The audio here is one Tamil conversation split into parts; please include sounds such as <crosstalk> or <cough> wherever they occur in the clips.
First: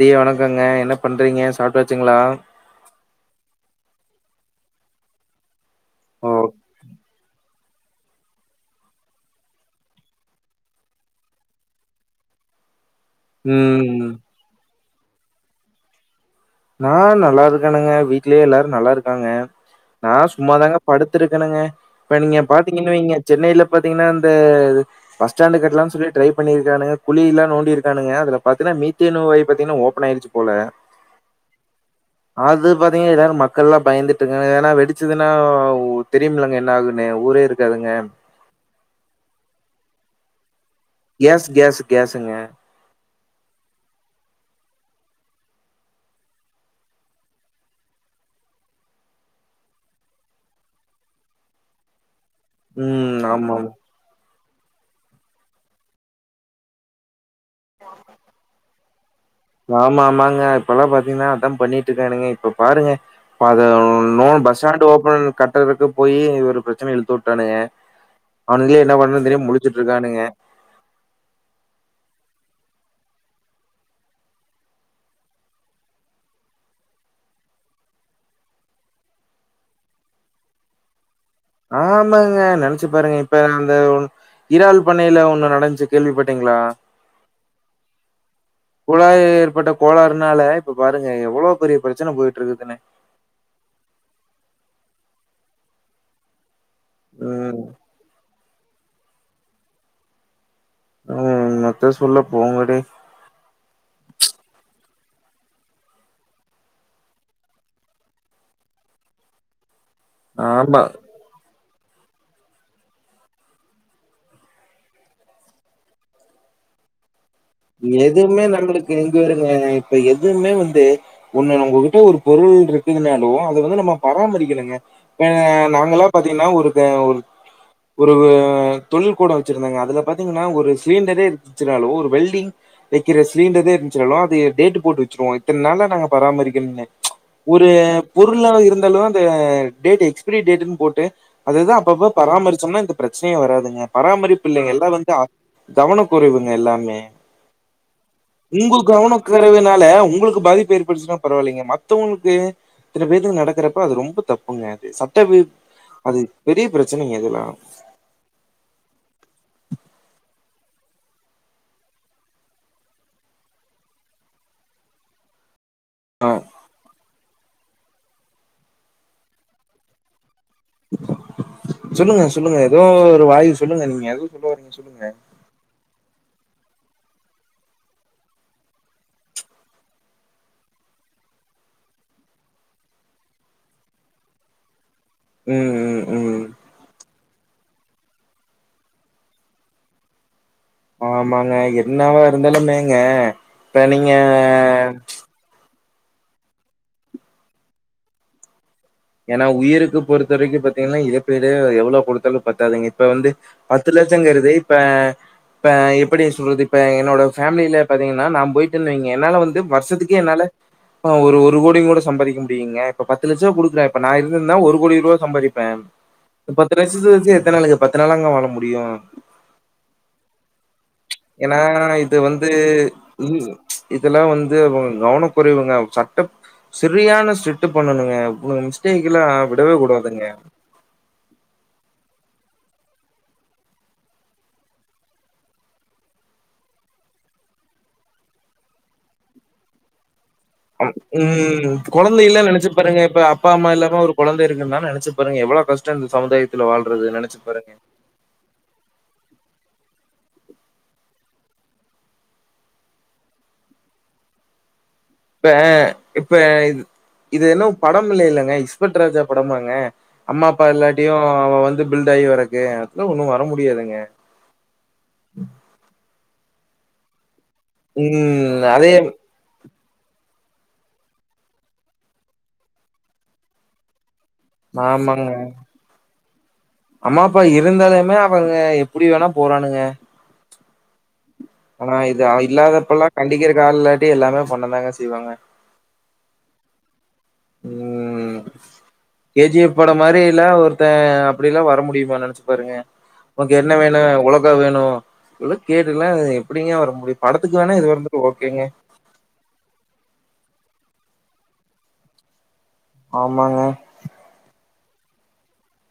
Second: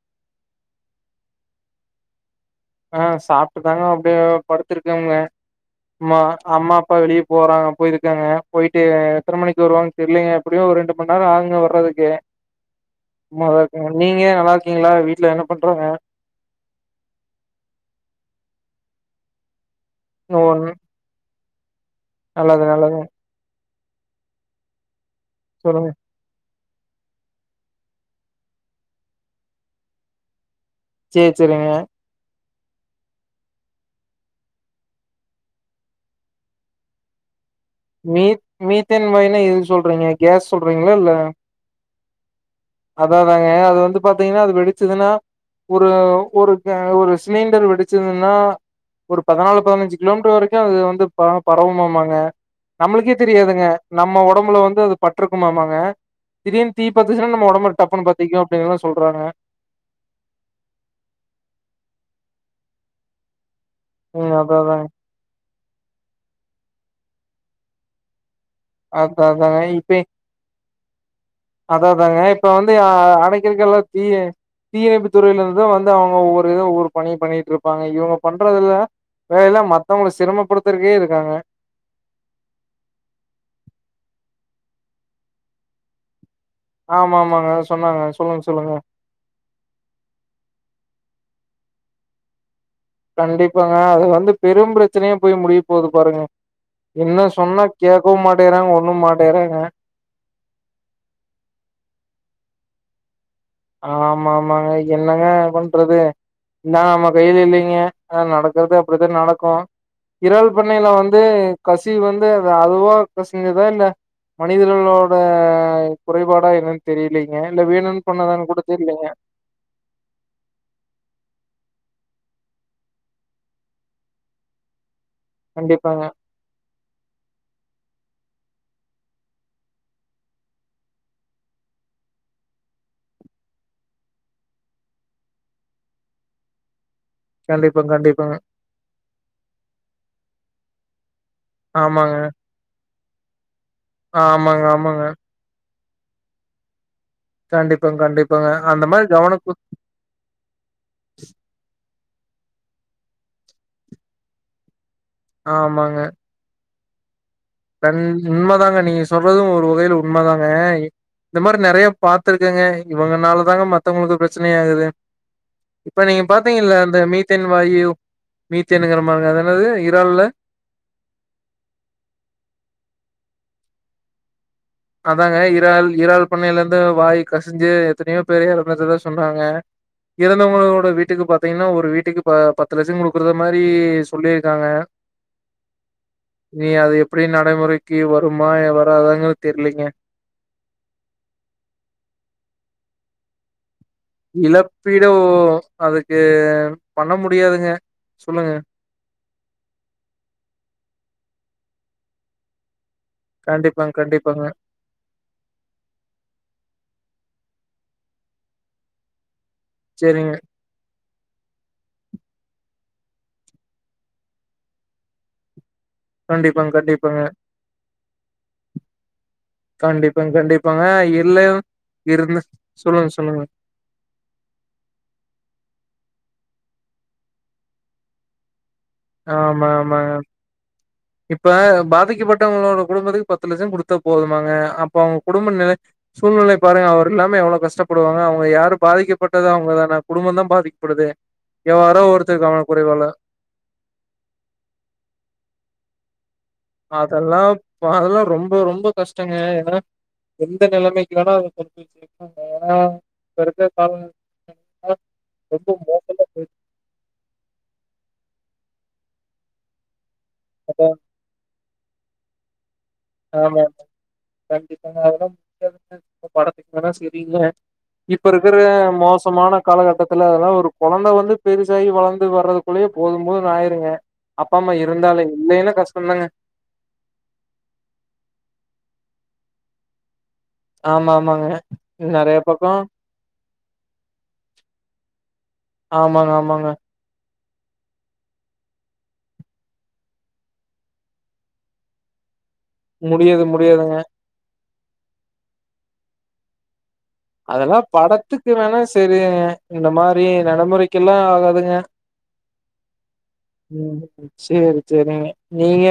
திற வணொக்கங்க என்ன பண்றீங்க சாப்டாச்சுங்ளா ஆ சாப்ட்டு தாங்க அப்டியே படுத்திருக்கேங்க ம்மா ஓ! அம்மா அப்பா வெளியே போறாங்க போயிருக்காங்க போயிட்டு எத்தன மணிக்கு வருவாங்ன் தெரிலைங்க எப்படியு ஒரு ரெண்டு மண் நேரோ ஆகுங்க வர்றதுக்கு சும்மாதா இருக்கெங்க ம். நீங்க நல்லா இருக்கீங்ளா வீட்ல என்ன பண்றாங்க ஆ நல்லா இருக்கனுங்க வீட்லியு எல்லாரு நல்லாருக்காங்க நா நல்லது சும்மாதாங்க படுத்துருக்கனுங்க இப்ப நீங்க நல்லது பாத்தீங்கன்னு நல்லதுங்க. வைங்க சென்னையில பாத்தீங்கன்னா அந்த பஸ் ஸ்டாண்டு சொல்லுங்க கட்லான் சொல்லி ட்ரை பண்ணிருக்கானுங்க குழியில்லா நோண்டி இருக்கானுங்க அதுல பாத்தீன்னா மீத்தேனு வாயு பாத்தீங்ன்னா ஓபன் ஆயிருச்சு போல சேர் சேரிங்க அது பாத்தீங்க எல்லாரும் மக்கள் எல்லாம் பயந்துட்ருக்காங்க ஏனா வெடிச்சுதுன்னா ஒ தெரியம்லங்க என்ன ஆகு ன்னு ஊரே இருக்காதுங்க மீத் மீத்தேன் வாயுனா எது சொல்றீங்க கேஸ் சொல்றீங்ளா இல்ல கேஸ் கேஸுங்க அதா அதாங்க அது வந்து பாத்தீங்கன்னா அது வெடிச்சதுன்னா ஒரு ஒருக்கே ஒரு சிலிண்டர் வெடிச்சுதுன்னா ஒரு பதினாலு பதினஞ்சு கிலோமீட்டர் வரைக்கு அது வந்து ப பரவுமாமாங்க நம்மளுக்கே ம். ஆமாம். தெரியாதுங்க நம்ம ஒடம்புல வந்து அது பட்ருக்குமாமாங்க திடீர்னு தீ பத்துச்சுன்னா நம்ம ஒடம் பு டப்புன்னு பத்தீக்கு அப்படின்னுல்லா சொல்றாங்க ஆமா ஆமாங்க இப்பல்லா பாத்தீங்ன்னா அதா பண்ணிட்ருக்கானுங்க இப்ப பாருங்க இப்பத இன்னோ ம் அதா பஸ் அதாங்க ஸ்டாண்டு ஓபன் கட்டறதுக்கு போயி ஒரு ப்ரெச்சன இழுத்து உட்டானுங்க அவனுங்ளே என்ன அதா பண்றதுன் தெரியாம அதாங்க இப்ப முழிச்சிட்டுருக்கானுங்க அதா அதாங்க இப்ப வந்து அ அடைக்கிறக்கெல்லா தீயு தீயணைப்பு துறையிலருந்து வந்து அவுங்க ஒவ்வொரு வித ஒவ்வொரு பணியுபண்ணிட்ருப்பாங்க இவங்க பண்றதுல வேல மத்தவங்கள சிரமப்படுத்தருக்கே இருக்காங்க ஆமாங்க நெனச்சு பாருங்க இப்ப அந்த ஒன் இறால் பண்ணையில ஒண்ணு நடந்ச்சு கேள்விப்பட்டீங்ளா ஆமா ஆமாங்க சொன்னாங்க சொல்லுங் சொல்லுங்க குழாய்ல ஏற்பட்ட கோளாறுனால இப்ப பாருங்க எவ்ளோ பெரிய ப்ரெச்சன போய்ட்டுருக்குதுனு கண்டிப்பாங்க அது வந்து பெரும் ப்ரெச்சனையா போய் முடிய போது பாருங்க என்ன ம் சொன்னா கேக்கவு மாட்டேங்றாங்க ஒண்ணும் மாட்டேங்றாங்க அ இன்னாத்த சொல்ல போங்கடே ஆமா ஆமாங்க என்னங்க பண்றது நாம்ம கைல இல்லூங்க ஆனா நடக்கறது அப்டிதா நடக்கு இறால் ஆமா பண்ணைல வந் து கசிவு வந்து அதுவா கசிந்திதா இல்ல மனிதர்களோட குறைபாடா என்னன்னு தெரியலீங்க இல்ல வேணுன்னு பண்ணதானு <unintelligible> எங்க பாருங்க இப்ப எதுமே வந்து ஒண்ணு உங்ககிட்ட ஒரு பொருள் இருக்குதுனாலு அத வந்து நம்ம பராமரிக்கனுங்க ஆ கண்டிப்பாங்க நாங்கல்லா பாத்தீங்கனா ஒரு கே ஒரு ஒரு தொழில் கூடோ வெச்சிருந்தாங்க அதுல பாத்தீங்கனா ஒரு சிலிண்டரே இருந்துச்சுனாலு ஒரு வெல்டிங் வெக்கிற சிலிண்டரே இருந்துச்சினாலு அதையே டேட்டு போட்டு வெச்சுருவோ இத்தனனால நாங்க பராமரிக்கரனு ஒரு கண்டிப்பா கண்டிப்பாங்க பொருளா இருந்தாலு அது டேட்டு எக்ஸ்பிரி டேட்டன்னு போட்டு அதுதா அப்பப்ப ஆமாங்க பராமரிச்சோம்னா இந்த பிரச்சனயே வராதுங்க ஆமாங்க பராமரிப்பிள்ளிங்க எல்லா ஆமாங்க வந்து அ கவனக்குறைவுங்க எல்லாமே கண்டிப்பாங் கண்டிப் உங்க கவனக்கறைவுனால உங்களுக்கு பாதிப்பு ஏர் பட்டுச்சுனா பரவால்லிங்க மத்தவங்களுக்கு இத்தன பேத்துக்கு நடக்கறப்ப அது ரொம்ப தப்புங்க அது சத் ஆமாங்க <unintelligible> அது பெரிய பிரச்சினிங்க அதுலா கண் உண்மதாங்க நீங்க சொல்றது ஒரு வகையில உண்மதாங்க இந்த மாரி நெறய பாத்துருக்கங்க இவங்கனால தாங்க மத்தவங்களுக்கு பிரச்சன ஆகுது இப்ப நீங்க பாத்தீங்கல்ல அந்த மீத்தேன் வாயு மீத்தேனுங்கிற மாரிக அதென்னது இறால்ல சொல்லுங்க சொல்லுங்க ஏதோ ஒரு வாயு சொல்லுங்க நீங்க எத சொல்ல வரிங்க சொல்லுங் அதாங்க இறால் இறால் பண்ணையில இருந்து வாயு கசிஞ்சு எத்தனயோ பேர் எறந்திட்டதா சொன்னாங்க இறந்தவங்களோட வீட்டுக்கு பாத்தீங்கனா ஒரு வீட்டுக்கு ப பத்து லட்ச குடுக்குறத மாரி சொல்லியிருக்காங்க ம் ம் ம் இனி அது எப்டி நடமுறைக்கி வருமா வராதாங்கறது தெரிலீங்க ஆமாங்க என்னாவா இருந்தாலுமேங்க இப்ப நீங்க இழப்பீடோ அதுக்கு பண்ண முடியாதுங்க சொல்லுங்க ஏன்னா உயிருக்கு பொறுத்த வரைக்கு பாத்தீங்கனா இழப்பீடே எவ்ளோ குடுத்தாலு பத்தாதீங்க இப்ப வந்து பத்து கண்டிப்பாங்க, கண்டிப்பாங்க. லட்சங்கருது இப்ப இப்ப எப்டி சொல்றது இப்ப என்னோட ஃபேமிலில பாத்தீங்கனா நா போயிட்டே வைங்க என்னால வந்து வர்ஷத்துக்கே சரிங்க. என்னால ஒரு ஒரு கோடிங் கூட சம்பாதிக்க முடியுங்க இப்ப பத்து லட்சோ குடுக்க இப்ப நா இருந்துருந்தா ஒரு கோடி ரூவா சம்பாதிப்பே கண்டிப்பாங்க, பத்து லட்சத்து கண்டிப்பாங்க. வெச்சு எத்த நாளுக்கு பத்து நாளாங்க வாழ முடியு கண்டிப்பாங் கண்டிப்பாங்க இல்ல ஏன்னா இது இருந்து வந்து சொல்லுங்க சொல்லுங்க இதெல்லா வந்து அவங்க கவனக்குறைவுங்க சட்ட செரியான ஸ்டிட்டு பண்ணணுங்க உங்க மிஸ்டேகுலா ஆமா, விடவே ஆமா. கூடாதுங்க இப்ப பாதிக்கப்பட்டவங்களோட குடும்பத்துக்கு பத்து லட்சோ குடுத்தா போதுமாங்க அப்ப அவங்க குடும்ப நெல சூழ்நிலை பாருங்க அவர் இல்லாம எவ்ளோ கஷ்டப்படுவாங்க அவங்க யாரு பாதிக்கப்பட்டது அவங்க தான குடும்பந்தா பாதி ம் கொழந்தை எல்லா நெனச்சு பாருங்க குறைவால இப்ப அப் அப்பா அம்மா இல்லாம ஒரு கொழந்த இருக்குன்னா நெனச்சு பாருங்க எவ்ளோ கஷ்டோ இந்த சமுதாயத் அதெல்லா அதெல்லா ரொம் ரொம்போ ரொம்போ கஷ்டங்க ஏன்னா எந்த நெலமைக்கு வேனா அத <inaudible> ஏன்னா இப்ப இருக்க கால இப்ப ரொம்ப மோசமா இப்ப போயிட்டு இது இன்னு படமில்லேலங்க இஸ்பட்ராஜா படமாங்க அம்மா அப்பா இல்லாட்டியு அவ வந்து பில்ட் ஆயிவறக்கு அதுலா ஒன்னு வர ஆமா முடியாதுங்க கண்டிப்பாங்க அதெல்லா முக்கிய படத்துக்கு வேனா செரிங்க இப்ப இருக்கற ம். அதே மோசமான காலகட்டத்துல அதல்லா ஒரு கொழந்த வந்து பெருசாகி வளந்து வர்றதுக்குள்ளயே போது போதுனு ஆயிருங்க அப்பா அம்மா இருந்தாலே ஆமாங்க. இல்லேன்னா கஷ்டந்தாங்க அம்மா அப்பா இருந்தாலுமே அவங்க எப்படி வேணா போறானுங்க ஆமா ஆமாங்க ஆனா இது நெறைய பக்கோ இல்லாதப்பலால்லாம் கண்டிக்கறதுக்கு ஆள் இல்லாட்டி எல்லாமே பண்ண தாங்க செய்வாங்க ஆமாங்க ஆமாங்க ம் கே ஜி எஃப் பட மாரில்லாம் ஒருத்தன் அப்டிலாம் வர முடியுமா நனைச்சு பாருங்க முடியாது ஓகே என்ன முடியாதுங்க வேணு ஒலக்கா வேணும் ஏதோ கேட்டுலாம் எப்டிங்கே வர முடியும் படத்துக்கு வேணா அதெல்லாம் இது வந்துட்டு படத்துக்கு ஓகேங்க. வேணா சரிங்க இந்த மாரி நடமுறைக்கெல்லாம் ஆகாதுங்க ஆமாங்க சரி சரி நீங்க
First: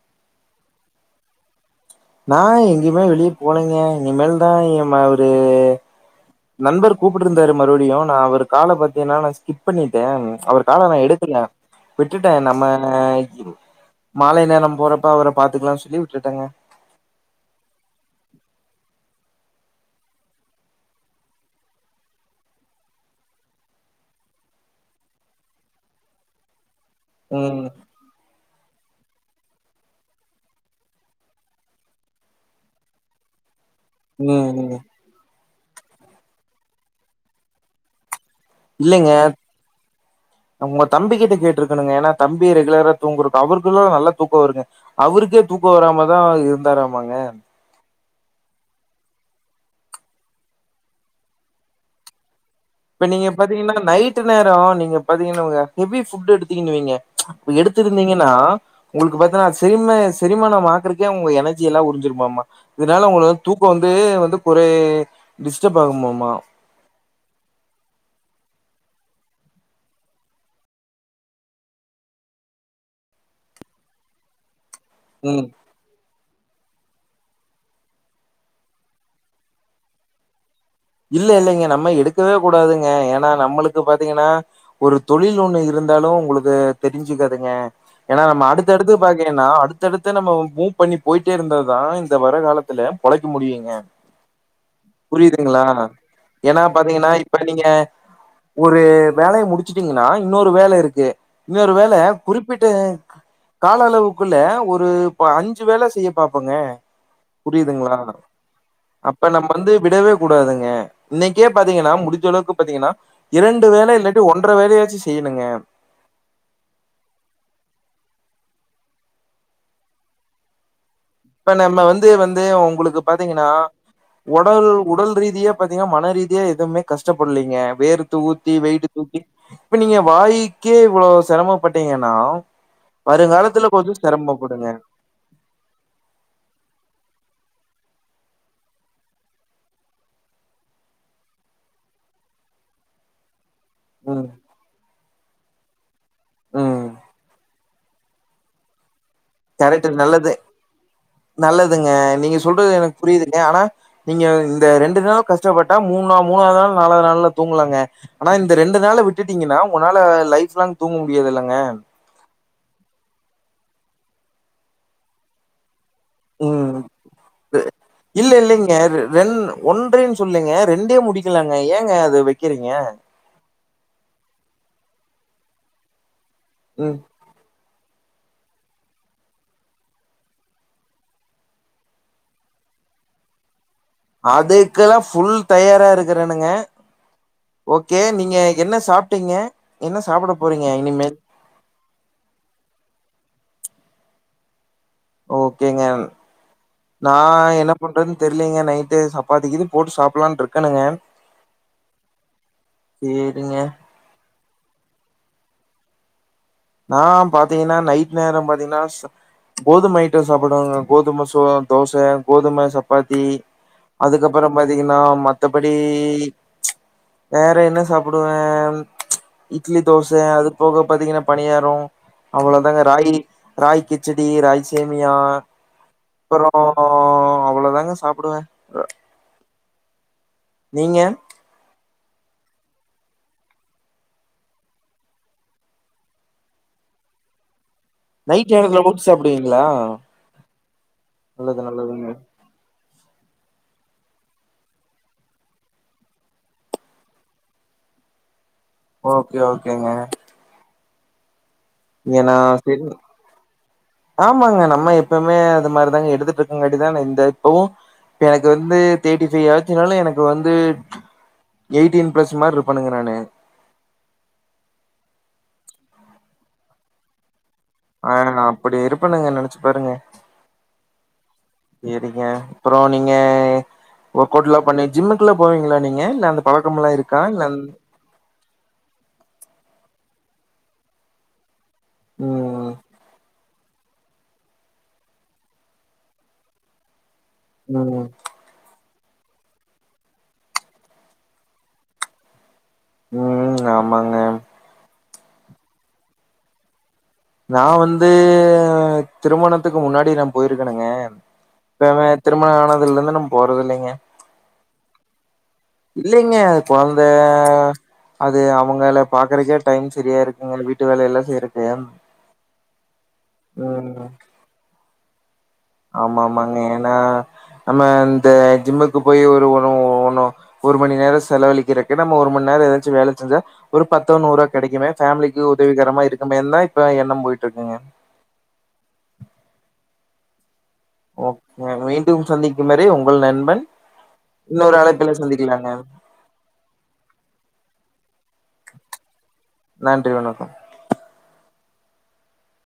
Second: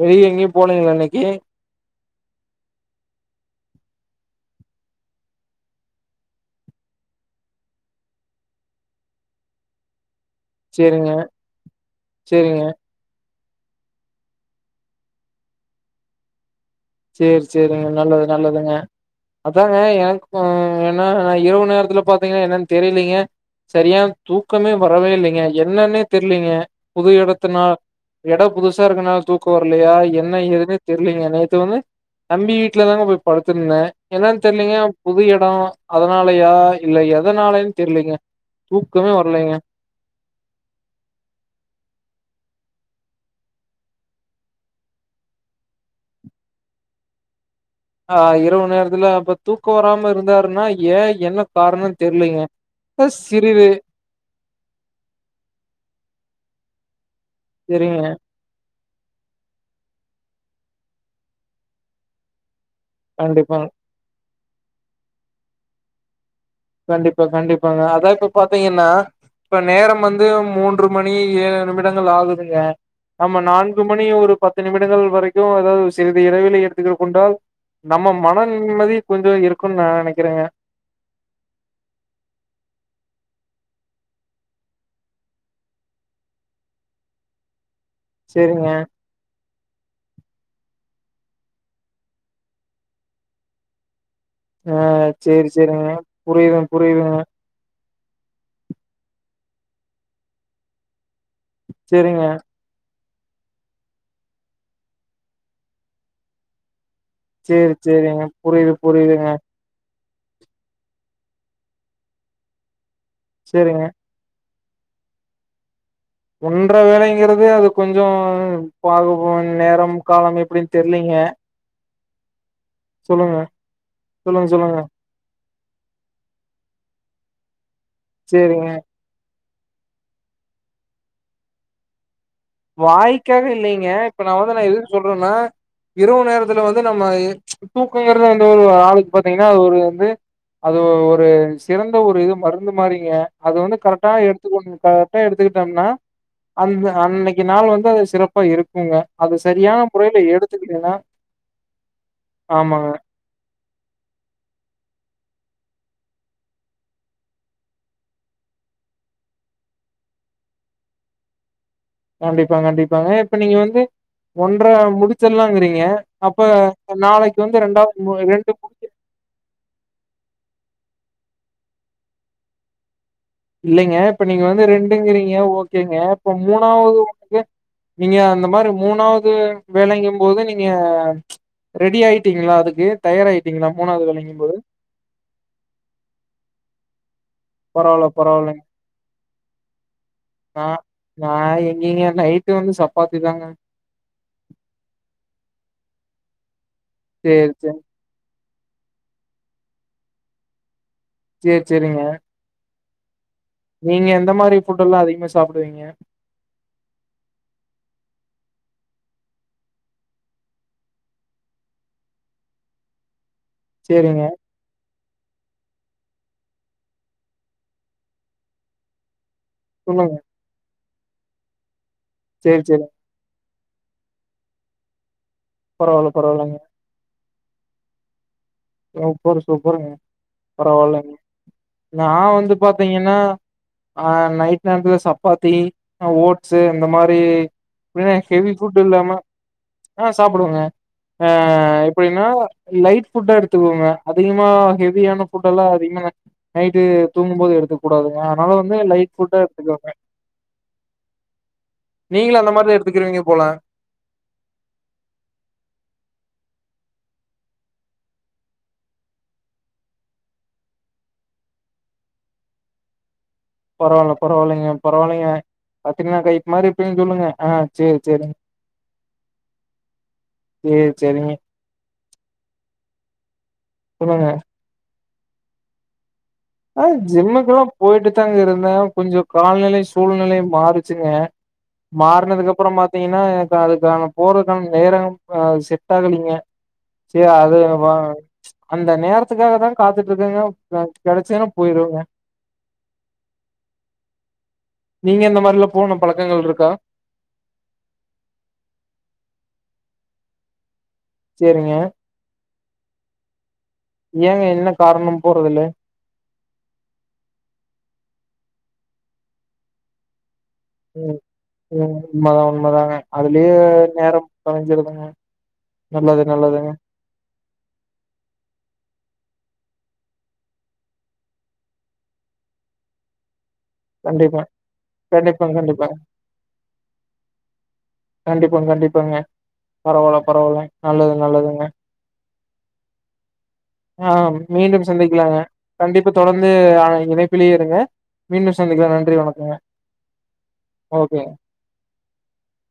வெளிய எங்கயு போலிங்களா இன்னைக்கு நா எங்கயுமே வெளியே போலேங்க இனி மேல் தா இ ம் அவரு நண்பர் கூப்ட்டுருந்தாரு மறுபடியும் நா அவர் கால பார்த்தீங்கன்னா நான் ஸ்கிப் பண்ணிட்டே அவரு கால நா சேரிங்க எடுக்கல விட்டுட்டேன் சேரிங்க நம்ம மாலை நேரம் போறப்ப அவர பாத்துக்கலாம்னு சொல்லி விட்டுட்டேங்க சேரி சேரிங்க நல்லது நல்லதுங்க அதாங்க எனக்கு என்ன இரவு நேரத்துல பார்த்தீங்கன் என்னன்னு தெரிலீங்க சரியா தூக்கமே வரவேல்லைங்க என்னன்னே தெரிலீங்க புது ம் இடத்துனால இடம் புதுசா இருக்குனால தூக்கம் வரலையா என்ன ஏதுன்னு தெரிலீங்க நேத்து வந்து தம்பி வீட்டு்ல தாங்க போய் படுத்துருந்தே என்னன்னு ம் ம் தெரிலீங்க புது இடம் அதனாலயா இல்ல எதனாலேன்னு தெரிலீங்க இல்லங்க உங்க தம்பி கிட்ட கேட்டிருக்கணுங்க ஏன்னா தம்பி ரெகுலரா தூங்கறது அவருக்கு தா நல்லா தூக்கம் வருங்க அவருக்கே தூக்கம் வராமதா இருந்தாராமங்க ஆ இரவு நேரத்துல அப்ப தூக்கம் வராம இருந்தாருன்னா ஏ என்ன காரணம் தெரிலேங்க இப்ப நீங்க பாத்தீங்கன்னா நைட் நேரம் நீங்க பாத்தீங்கன்னா உங்க ஹெவி ஃபுட் எடுத்தீங்கனு வைங்க. இப்ப சரிங்க. எடுத்திருந்தீங்கன்னா உங்களுக்கு பாத்தா செரிம செரிமானம்மாக்குறக்கே உங்க எனர்ஜி எல்லாம் உரிஞ்சிரும்மாம்மா இதனால உங்க வந்து கண்டிப்பாங்க. தூக்கம் வந்து இது வந்து ஒரே டிஸ்டப் ஆகுமம்மா கண்டிப்பா கண்டிப்பாங்க அதா இப்ப பாத்தீங்கன்னா இப்ப நேரம் வந்து மூன்று மணி ஏழு நிமிடங்கள் ஆகுதுங்க ஆமா நான்கு மணி ஒரு பத்து நிமிடங்கள் வரைக்கு ம் ஏதாது சிறிது இடவெளி எடுத்துக்கு கொண்டால் நம்ம மன நிம்மதி கொஞ்ச இருக்குன்னு நா நனைக்கறேங்க இல்ல இல்லங்க நம்ம எடுக்கவே கூடாதுங்க ஏன்னா நம்மளுக்கு பாத்தீங்கன்னா ஒரு தொழில் ஒண்ணு இருந்தாலும் உங்களுக்கு தெரிஞ்சுக்காதுங்க ஏனா நம்ம சேரிங்க அடுத்தடுத்து இருப்பாங்கென்னா அடுத்தடுத்து நம்ம மூவ் பண்ணி போயிட்டே இருந்ததுதா இந்த வர காலத்துல பொழைக்க முடியுங்க ஆ சரி புரியுதுங்களா சரிங்க புரியுது ஏன்னா பாத்தீங்கன்னா புரியுதுங்க இப்ப நீங்க ஒரு வேலயை முடிச்சுட்டீங்கன்னா இன்னொரு வேல இருக்கு இன்னொரு வேல சேரிங்க குறி ப்பிட்ட கால அளவுக்குள்ள ஒரு அஞ்சு வேல செய்ய பாப்போங்க சேரி புரிதுங்களா சேரிங்க புரியுது அப்ப புரியுதுங்க நம்ம வந்து விடவே கூடாதுங்க இன்னைக்கே பாத்தீங்கன்னா முடிஞ்சளவுக்கு பாத்தீங்கன்னா இரண்டு சேரிங்க வேலை இல்லாட் டி ஒன்ற வேலையாச்சு செய்யணுங்க ஒன்ற வேலைங்கறது அது கொஞ்சோ பாக்கும் போது நேரம் காலம் எப்படின்னு தெரியலேங்க இப்ப நம்ம வந்து வந்து உங்களுக்கு பாத்தீங்கன்னா சொல்லுங்க ஒடல் சொல்லுங்க உடல் ரீதியா பாத்தீங்கா மன ரீதியா எதுவுமே கஷ்டப்படலீங்க வேர்த்து ஊத்தி சேரிங்க வெயிட்டு தூக்கி இப்ப நீங்க வாயிக்கே இவ்வளோ சிரமப்பட்டீங்கன்னா வாய்க்காக வருங்காலத்துல இல்லைங்க கொஞ்சோ இப்ப நா சிரமப்படுங்க வந்து எதுக்கு சொல்றன்னா இரவு நேரத்துல வந்து நம்ம ச் தூக்கங்கிறது வந்து ஒரு ஆளுக்கு பாத்தீங்கன்னா அது ஒரு வந்து அது ஒரு சிறந்த ஒரு இது மருந்து மாறிங்க அது வந்து கரெக்டா ம் எடுத்துக்கோ கரெட்டா எடுத்துக்கிட்டோம்னா அந்த ம் அன்னைக் கி நாள் வந்து அது சிறப்பா இருக்குங்க அது சரியான கரக்ட்டு முறையில நல்லது எடுத்துக்கிட்டீன்னா நல்லதுங்க நீங்க சொல்றது ஆமாங்க எனக்கு புரியுது ஆனா நீங்க இந்த ரெண்டு நாள் கஷ்டப்பட்டா மூண மூணாவது நாள் நாலாவது நாள்ல தூங்கலாங்க ஆனா இந்த ரெண்டு நாள விட்டுட்டீங்கன்னா உங்கனால லைஃப் லாங் தூங்க முடியாது இல்லங்க கண்டிப்பா கண்டிப்பாங்க இப்ப நீங்க வந்து ஒன்ற முடிச்சுற்லாங்கிறீங்க அப்ப ம் நாளைக்கு வந்து ரெண்டாவது ரெண்டு யாரு ரென் ஒன்றைன்னு சொல்லேங்க ரெண்டே முடிக்கலங்க ஏங்க அது வக்கிறீங்க இல்லைங்க இப்ப நீங்க வந்து ரெண்டுங்கிறீங்க ஓகேங்க இப்ப ம் மூணாவது <unintelligible> நீங்க அந்த மாரி மூணாவது வேலைங்க போது நீங்க ச் ரெடி ஆயிட்டீங்களா அதுக்கு தயாராயிட்டீங்களா மூணாவது வேலைங்கு போது க்கலா ஃபுல் தயாரா இருக்கிறேணுங்க ஓகே பரவால்ல நீங்க பரவால்லங்க என்ன சாப்ட்டீங்க என்ன சாப்ட போறீங்க இனிமேல் ஆ எங்கேங்க நைட்டு வந்து சப்பாத்தி தாங்க ஓகேங்க நா சேரி என்ன சேரி பண்றதுன் தெர்லேங்க நைட்டு சப்பாத்தி கீத்தி போட்டு சாப்பிடலான்டு இருக்கேணுங்க சேர் செரிங்க சேரிங்க நீங்க எந்த மாரி ஃபுட் எல்லா அதிகமா சாப்பிடுவீங்க நா பாத்தீங்கன்னா நைட் நேரோ பாத்தீங்கன்னா சா கோதும ஐட்டோ சாப்பிடுவாங்க கோதும சோ தோச கோதும சப்பாத்தி சேரிங்க அதுக்கப்பறம் பாத்தீங்கன்னா மத்தபடி வேற என்ன சாப்பிடுவே இட்லி தோச சொல்லுங்க அது போக பாத்தீங்கன்னா பணியாரோ சேரி அவ்ளதாங்க சேரி ராகி ராகி கிச்சடி ராகி சேமியா பரவால்ல அப்றோ பரவால்லங்க அவ்ளதாங்க சாப்டுவ சூப்பர் சூப்பர்ங்க நீங்க பரவாலைங்க நா வந்து பாத்தீங்கன்னா ஆ நைட் நேரத்தில சப்பாத்தி அ ஓட்ஸ்ஸு அந்த மாரி எப்டின்னா ஹெவி நைட் ஃபுட் நேரத்துல போட்டு இல்லாம சாப்புடுவீங்களா ஆ சாப்பிடுவேங்க ஆ நல்லது நல்லதுங்க எப்டின்னா லைட் ஃபுட் அ எடு த்துக்கோங்க அதிகமா ஹெவியான ஃபுட் எல்லா அதிகமா நைட்டு தூங்கும்போது எடுத்துக்க கூடாதுங்க னால வந்து லைட் ஃபுட்டா ஓகே ஓகேங்க எடுத்துக்கோங்க ஏன்னா நீங்களு அந்த மாரி செரி எடுத்துக்கிறுவீங்க போல ஆமாங்க நம்ம எப்பமே அது மாரிதாங்க எடுத்துட்டு இருக்கங்காட்டிதான இந்த இப்பவு இப்ப எனக்கு வந்து தேர்ட்டி ஃபைவ் ஆச்சுனாலு எனக்கு வந்து எயிட்டீன் பிளஸ் மாரி இருப்பேனுங்க நானு பரவாயில்ல பரவாயில்லைங்க பரவாயில்லைங்க கத்தினா கைஃப் மாரி இப்பயு சொல்லுங்க ஆ சேரி ஆ சேரிங்க நா அப்டி இருப்பேனுங்க நெனச்சு பாருங்க சேரி சேரிங்க சேரிங்க அப்றோ நீங்க சொல்லுங்க ஒர்க் அவுட் எல்லா பண்ணி ஜிம்முக்கு எல்லா போவீங்ளா நீங்க இல்ல அந்த ஆ பழக்கம்லா இருக்கா இல்ல ஜிம்முக்கெல்லா அந்த- போயிட்டு தாங்க இருந்தே கொஞ்சோ கால்நிலை சூழ்நிலையு மாறுச்சுங்க மார்னதுக்கு ம் அப்றோ பாத்தீங்கன்னா எனக்கு அதுக்கான போறக்கான நேரம் செட் ஆகலிங்க சேர் அது ம் அந்த நேரத்துக்காக தா காத்துட்டு இருக்கங்க கெடச்சின்னா போயிருவேங்க ம் ஆமாங்க நீங்க இந்த மார்லா போன பழக்கங்கள் இருக்கா நா வந்து திருமணத்துக்கு முன்னாடி நா போயிருக்கனுங்க சேரிங்க இப்ப திருமண ஆனதுல இருந்து நாம் போறது இல்லைங்க ஏங்க என்ன காரணம் போறதுல இல்லங்க கொழந்த அது அவுங்கள பாக்குறக்கே டைம் சரியா இருக்குங்க வீட் ம் ம் உண்மதா உண்மதாங்க அதுலே ம் நேரம் தொலஞ்சிருதுங்க ஆமா ஆமாங்க ஏன்னா நம்ம இந்த ஜிம்முக்கு போய் ஒரு ஒன ஒன்னோ ஒரு மணி நேரோ செலவழிக்கறக்கு நம்ம ஒரு மண்நேரோ ஏதாச்சு வேல செஞ்சா ஒரு பத்தோ கண்டிப்பா நூரோ கெடைக்குமே ஃபேமிலிக்கு கண்டிப்பாங்க கண்டிப்பாங்க உதவிகரமா இருக்குமே தா இப்ப எண்ணம் போயிட்டு இருக்குங்க கண்டிப்பா கண்டிப்பாங்க பரவால பரவால ஓகே மீண்டும் சந்திக்கும் வரை உங்கள் நண்பன் ஆ இன்னொரு மீண்டும் அழைப்பில சந்திக்லாங்க சந்திக்கலாங்க கண்டிப்பா தொடர்ந்து ஆ இணைப்பிலே இருங்க மீண்டும் சந்திக்லா நன்றி வணக்கங்க நன்றி வணக்கம் ஓகே